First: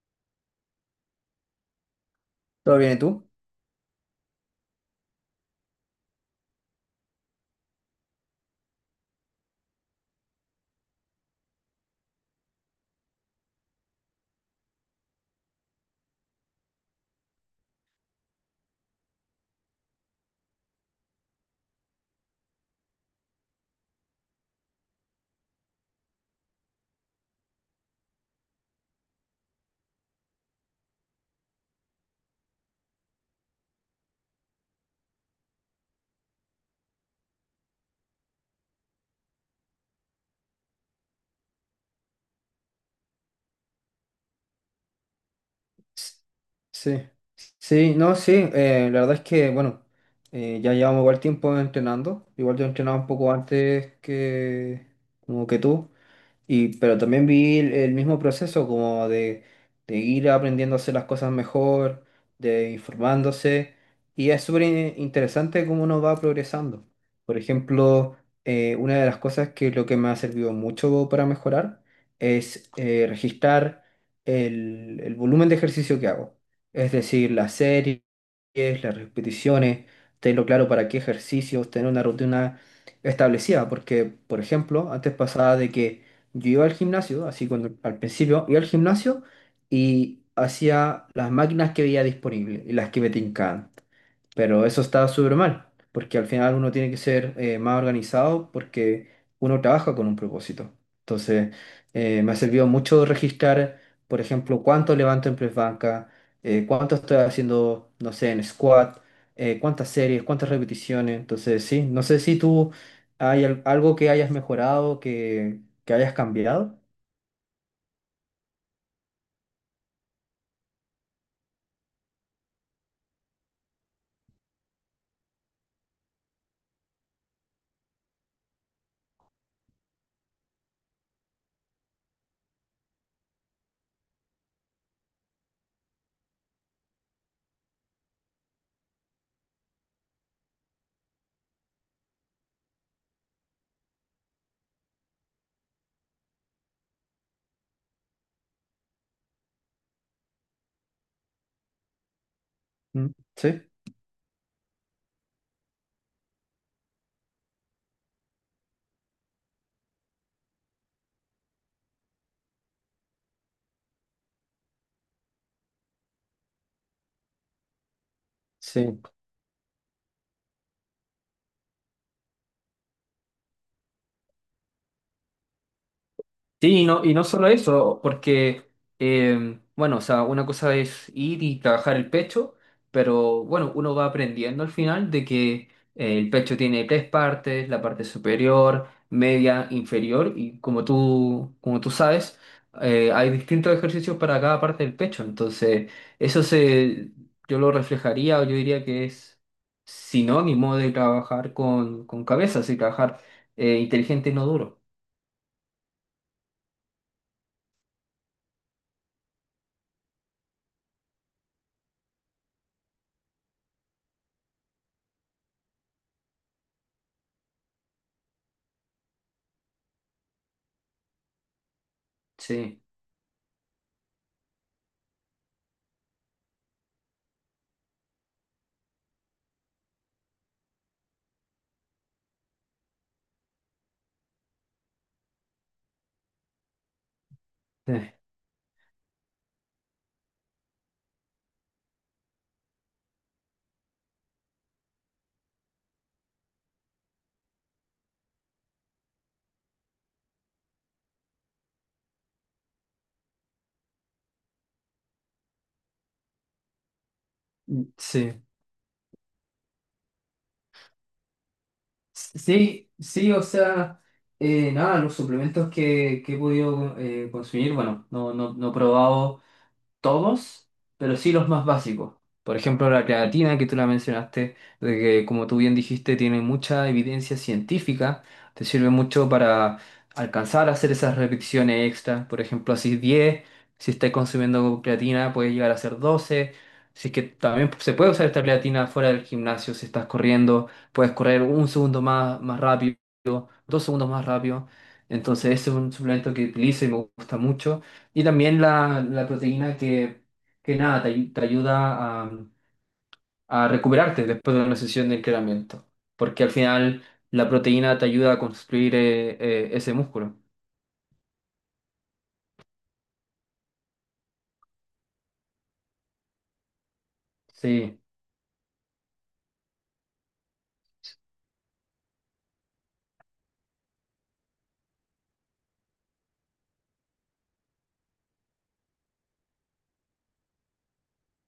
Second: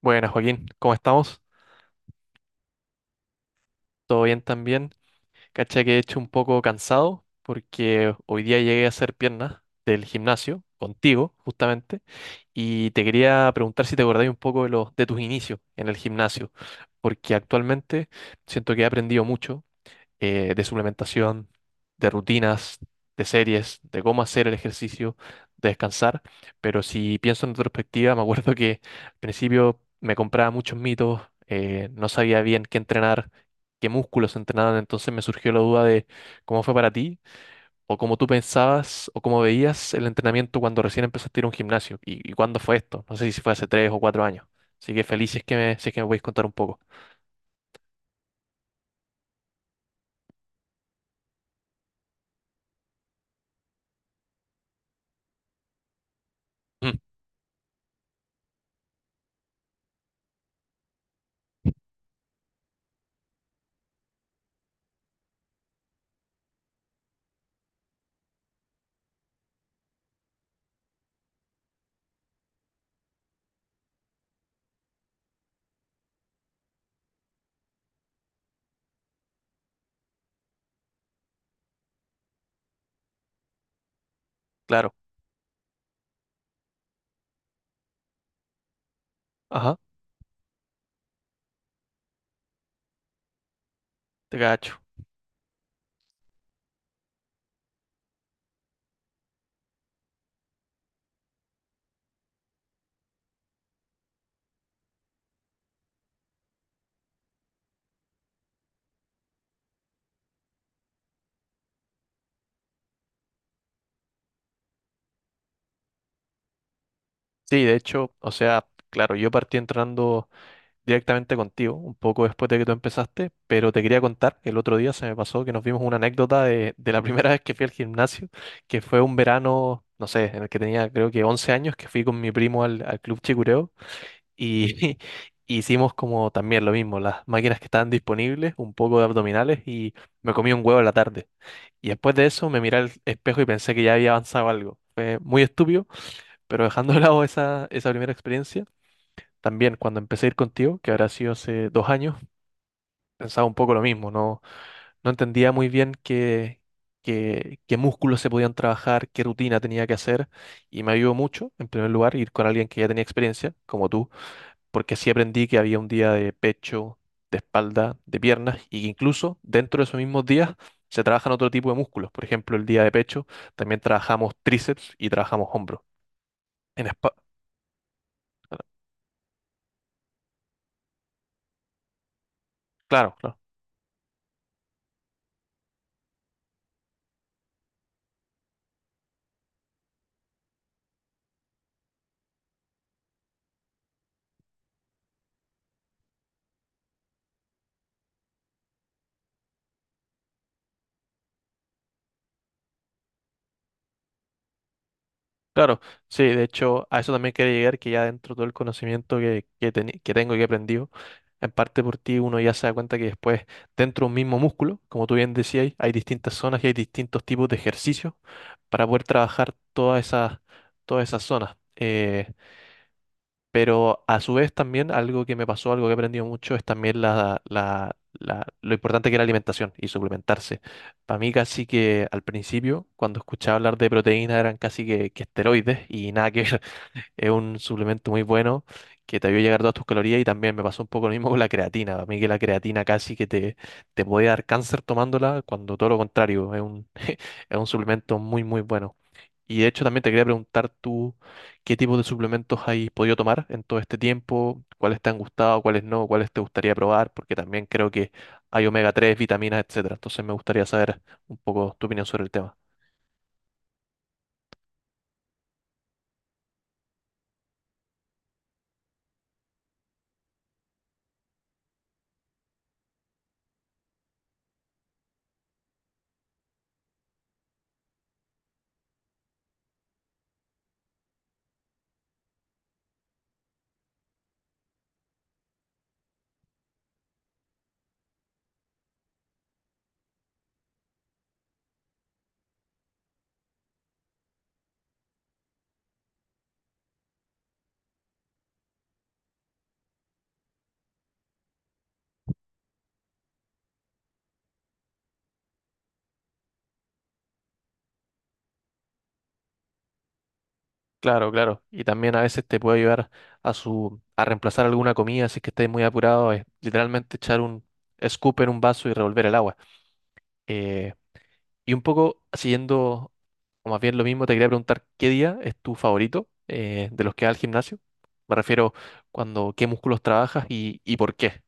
Buenas, Joaquín, ¿cómo estamos? ¿Todo bien, y tú? ¿Todo bien también? Cacha que he hecho un poco cansado porque hoy día llegué a hacer piernas del gimnasio contigo, justamente, y te quería preguntar si te acordáis un poco de los de tus inicios en el gimnasio, porque actualmente siento que he aprendido mucho, de suplementación, de rutinas, de series, de cómo hacer el ejercicio, de descansar. Pero si pienso en retrospectiva, me acuerdo que al principio me compraba muchos mitos, no sabía bien qué entrenar, qué músculos entrenaban, entonces me surgió la duda de cómo fue para ti, o cómo tú pensabas, o cómo veías el entrenamiento cuando recién empezaste a ir a un gimnasio, y cuándo fue esto, no sé si fue hace 3 o 4 años. Así que feliz si es que me, si es que me S- podéis contar un poco. Sí, sí, no, sí, la verdad es que, bueno, ya llevamos igual tiempo entrenando, igual yo entrenaba un poco antes que, como que tú. Y, Mm, pero también vi el mismo proceso como de ir aprendiendo a hacer las cosas mejor, de informándose. Y es súper interesante cómo uno va progresando. Por ejemplo, una de las cosas que lo que me ha servido mucho para mejorar es registrar el volumen de ejercicio que hago. Es decir, las series, las repeticiones, tenerlo claro para qué ejercicios, tener una rutina establecida. Porque, por ejemplo, claro, antes pasaba de que yo iba al gimnasio, así cuando al principio iba al gimnasio ajá, y hacía las máquinas que veía disponibles y las que me tincaban. te Pero cacho. eso está súper mal, porque al final uno tiene que ser más organizado porque uno trabaja con un propósito. Entonces, me ha servido mucho registrar, por ejemplo, cuánto levanto en press banca, cuánto estoy haciendo, no sé, en squat, cuántas series, cuántas repeticiones. Entonces, sí, no sé si tú hay algo que hayas mejorado, que hayas cambiado. Sí, de hecho, o sea, claro, yo partí entrando directamente contigo, un poco después de que tú empezaste, pero te quería contar, el otro día se me pasó que nos vimos una anécdota de la primera vez que fui al gimnasio, que fue un verano, no sé, en el que tenía creo que 11 años, que fui con mi primo al, al Club Chicureo y hicimos como también lo mismo, las máquinas que estaban disponibles, un poco de abdominales y me comí un huevo en la tarde. Y después de eso me miré al espejo y pensé que ya había avanzado algo. Fue muy estúpido, pero dejando de lado esa, esa primera experiencia. También cuando empecé a ir contigo, que habrá sido hace 2 años, ¿Mm? pensaba un Sí, poco lo mismo, no, no entendía muy bien qué, qué músculos se podían trabajar, qué rutina tenía que hacer, y me ayudó mucho, en primer lugar, ir con alguien que ya tenía experiencia, como tú, porque sí aprendí que había un día de pecho, de espalda, de piernas, y que sí. incluso dentro de esos mismos días se trabajan otro tipo de músculos. Por ejemplo, el día de pecho también trabajamos tríceps y trabajamos hombro. Sí, En espa- y no solo eso, porque, bueno, o sea, una cosa es ir y trabajar el pecho, claro, claro. pero bueno, uno va aprendiendo al final de que el pecho tiene 3 partes, la parte superior, media, inferior, y como tú sabes, hay distintos ejercicios para cada parte del pecho, entonces eso se, yo lo reflejaría o yo diría que es sinónimo de trabajar con cabeza, así trabajar inteligente y no duro. Claro, sí, de hecho, a eso también quería llegar, que ya dentro de todo el conocimiento que, que tengo y que he aprendido, en parte por ti uno ya se da cuenta que después, dentro de un mismo músculo, como tú bien decías, hay distintas zonas y hay distintos tipos de ejercicios para poder trabajar todas esas zonas. Sí. Pero a su vez también algo que me pasó, algo que he aprendido mucho, es también lo importante que es la alimentación y suplementarse. Para mí casi que al principio, cuando escuchaba hablar de proteínas, eran casi que esteroides y nada que ver. Es un suplemento muy bueno que te ayuda a llegar todas tus calorías y también me pasó un poco lo mismo con la creatina. A mí que la creatina casi que te puede dar cáncer tomándola, cuando todo lo contrario, es un suplemento muy, muy bueno. Y de hecho también te quería preguntar tú qué tipo de suplementos has podido tomar en todo este tiempo, cuáles te han gustado, cuáles no, cuáles te gustaría probar, porque también creo que Sí, hay omega 3 vitaminas, etcétera. Entonces me gustaría saber un poco tu opinión sobre el tema. sí, sí, o sea, nada, los suplementos que he podido consumir, bueno, no, no, no he probado todos, pero sí los más básicos. Por ejemplo, la creatina que tú la mencionaste, de que como tú bien dijiste, tiene mucha evidencia científica, te sirve mucho para alcanzar a hacer esas repeticiones extras. Por ejemplo, así 10, si estás consumiendo creatina, puedes llegar a hacer 12. Así que también se puede usar esta creatina fuera del gimnasio, si estás corriendo, puedes correr un segundo más, más rápido, dos segundos más rápido. Entonces ese es un suplemento que utilizo y me gusta mucho. Y también la proteína que nada, te, te ayuda a recuperarte después de una sesión de entrenamiento. Porque al final la proteína te ayuda a construir ese músculo. Claro, claro. Y también a veces te puede ayudar a su a reemplazar alguna comida si es que estés muy apurado. Es literalmente echar un Sí. scoop en un vaso y revolver el agua. Eh, y un poco siguiendo, o más bien lo mismo, te quería preguntar qué día es tu favorito de los que vas al gimnasio. Me refiero cuando qué músculos trabajas y por qué.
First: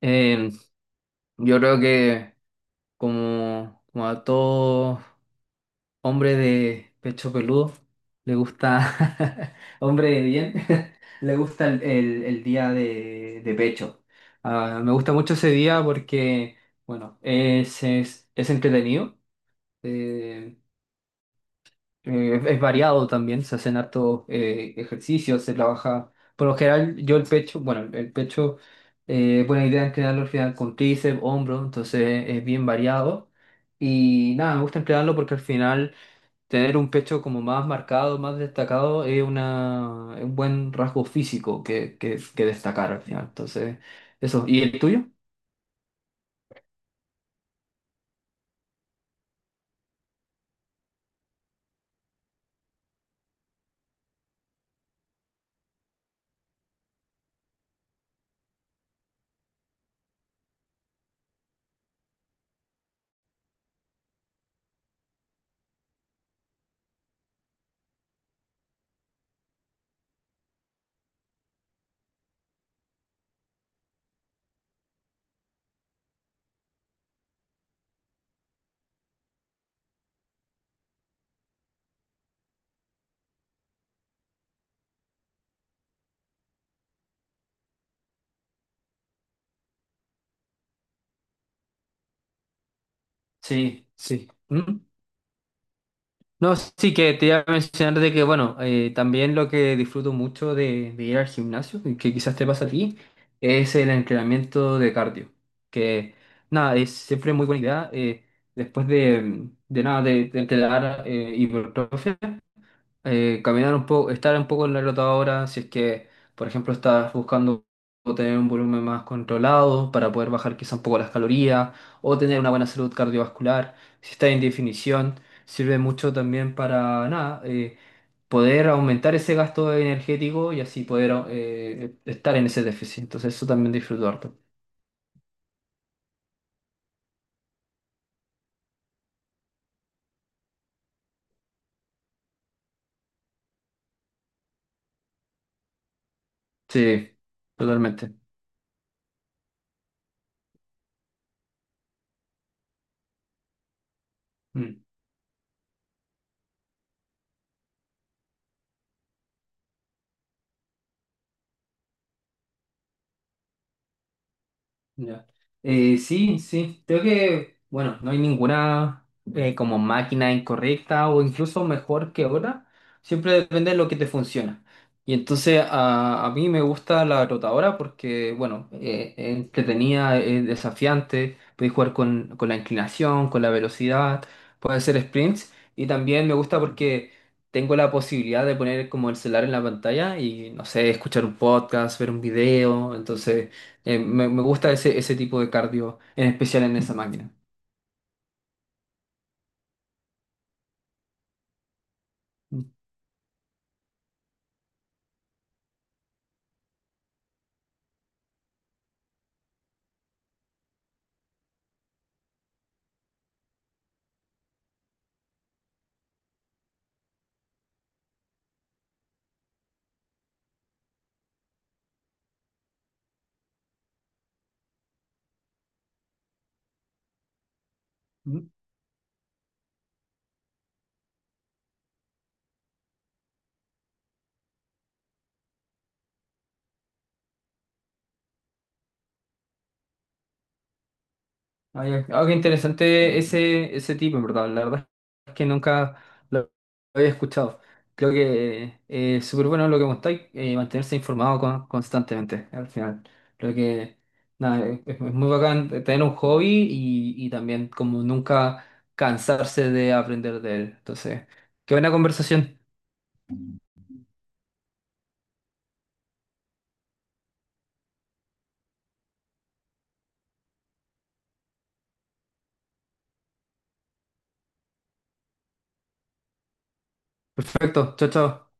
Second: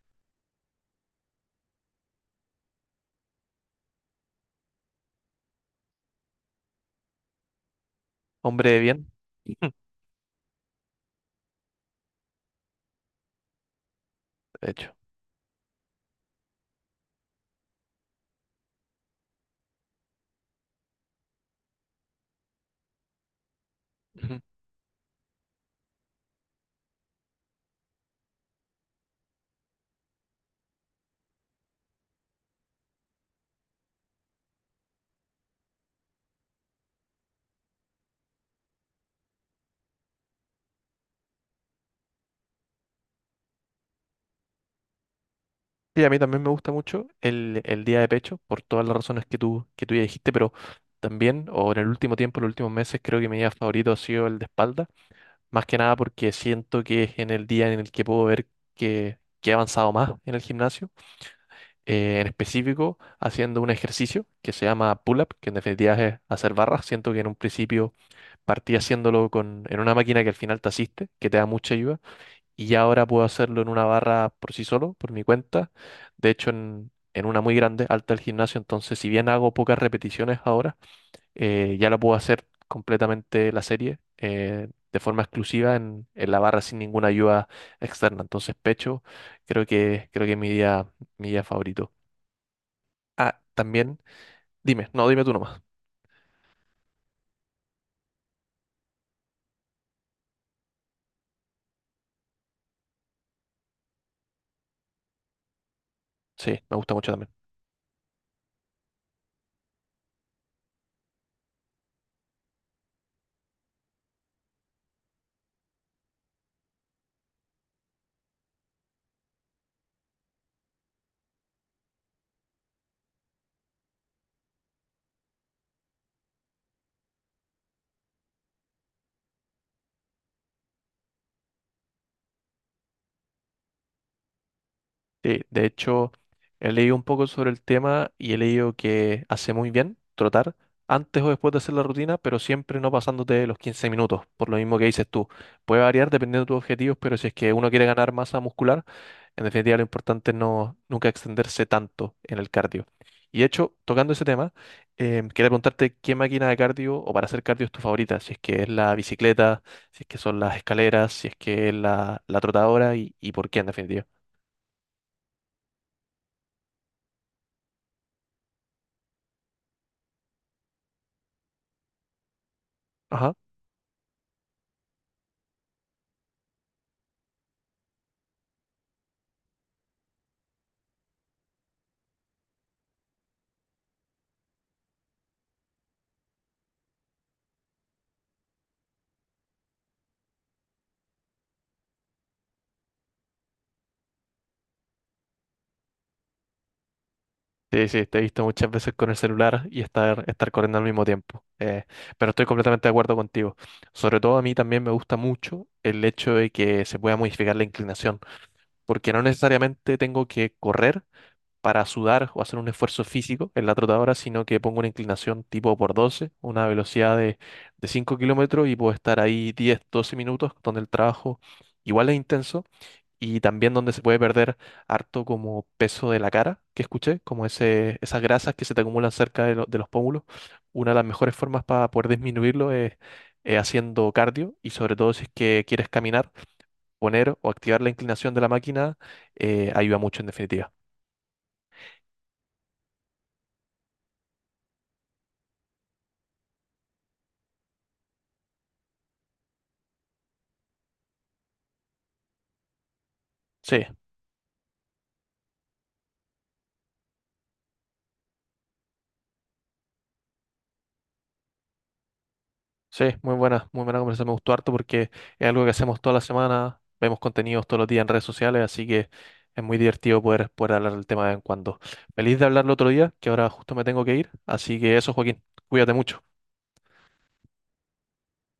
Eh, yo creo que como, como a todos. Hombre de pecho peludo, le Hombre de bien, gusta, hombre de bien, le gusta el día de pecho. de Ah, me hecho. gusta mucho ese día porque, bueno, es entretenido, eh, es variado también, se hacen hartos ejercicios, se trabaja. Por lo general, yo el pecho, bueno, el pecho, buena idea entrenarlo al final con tríceps, hombro, entonces es bien variado. Y nada, me gusta emplearlo porque al final tener un pecho como más marcado, más destacado, es una, es un buen rasgo físico que destacar al final. Entonces, eso. ¿Y el tuyo? Sí, a mí también me gusta mucho el día de pecho, por todas las razones que tú ya dijiste, pero también, o en el último tiempo, los últimos meses, creo que mi día favorito ha sido el de espalda, más que nada porque siento que es en el día en el que puedo ver que he avanzado más en el gimnasio, en específico haciendo un ejercicio que se llama pull-up, que en definitiva es hacer barras, siento que en un principio partí haciéndolo con, en una máquina que al final te asiste, que te da mucha ayuda y ya ahora puedo hacerlo en una barra por sí solo, por mi cuenta. De hecho, en una muy grande, alta del gimnasio, entonces si bien hago pocas repeticiones ahora, ya la puedo hacer completamente la serie de forma exclusiva en la barra sin ninguna ayuda externa. Entonces pecho, creo que es mi día favorito. Ah, Sí, también, sí. Mm. dime, no, dime tú nomás. No, sí que te iba a mencionar de que, bueno, también lo que disfruto mucho de ir al gimnasio, y que quizás te pasa a ti, es el entrenamiento de cardio, que Sí, nada, me es gusta mucho también. siempre muy buena idea. Después de nada, de entrenar hipertrofia. Caminar un poco, estar un poco en la rotadora, si es que, por ejemplo, estás buscando tener un volumen más controlado para poder bajar quizá un poco las calorías o tener una buena salud cardiovascular, si estás en definición, sirve mucho también para nada, poder aumentar ese gasto energético y así poder estar en ese déficit. Entonces eso también disfruto harto. Sí, de hecho, he leído un poco sobre el tema y he leído que hace muy bien trotar antes o después de hacer la rutina, pero siempre no pasándote los 15 minutos, por lo mismo que dices tú. Puede variar dependiendo de tus objetivos, pero Sí, si es que uno quiere ganar totalmente. masa muscular, en definitiva lo importante es no, nunca extenderse tanto en el cardio. Y de hecho, tocando ese tema, Mm. Quería preguntarte qué máquina de cardio o para hacer cardio es tu favorita, si es que es la bicicleta, si es que son las escaleras, si es que es la, la trotadora y por qué en definitiva. Ya. Sí, sí, creo que, bueno, no hay ninguna como máquina incorrecta o incluso mejor que otra, siempre depende de lo que te funciona. Y entonces a mí me gusta la rotadora porque, bueno, es entretenida, es desafiante, puedes jugar con la inclinación, con la velocidad, puedes hacer sprints y también me gusta porque tengo la posibilidad de poner como el celular en la pantalla y, no sé, escuchar un podcast, ver un video, entonces… me, me gusta ese, ese tipo de cardio, en especial en esa máquina. Sí, sí, te he visto muchas veces con el celular y estar, estar corriendo al mismo tiempo. Pero estoy Mm, completamente de acuerdo contigo. Sobre todo a mí también me gusta mucho el hecho de que se pueda modificar la inclinación, porque no necesariamente tengo que correr para sudar o hacer un esfuerzo físico en la trotadora, sino que pongo una inclinación tipo por 12, una velocidad de 5 kilómetros y puedo estar ahí 10, 12 minutos donde el trabajo igual es intenso y también donde se puede perder harto como peso de la cara, que escuché, como ese, esas mm. grasas que se te acumulan cerca de, lo- de los pómulos. Una de las mejores formas para poder disminuirlo es haciendo cardio y sobre todo si es que quieres caminar, poner o activar la inclinación de la máquina ayuda mucho en definitiva. Ah, ya. Ah, qué interesante ese, ese tipo, en verdad. La verdad es que nunca lo había escuchado. Creo que es súper bueno lo que contáis, mantenerse informado constantemente al final. Creo Sí. que nada, es muy bacán tener un hobby y también como nunca cansarse de aprender de él. Entonces, qué buena conversación. Sí, muy buena conversación. Me gustó harto porque es algo que hacemos toda la semana, vemos contenidos todos los días en redes sociales, así que es muy divertido poder, poder hablar del tema de vez en cuando. Feliz de hablarlo otro día, que ahora justo me tengo que ir. Así que eso, Joaquín, cuídate mucho. Perfecto, chao, chao.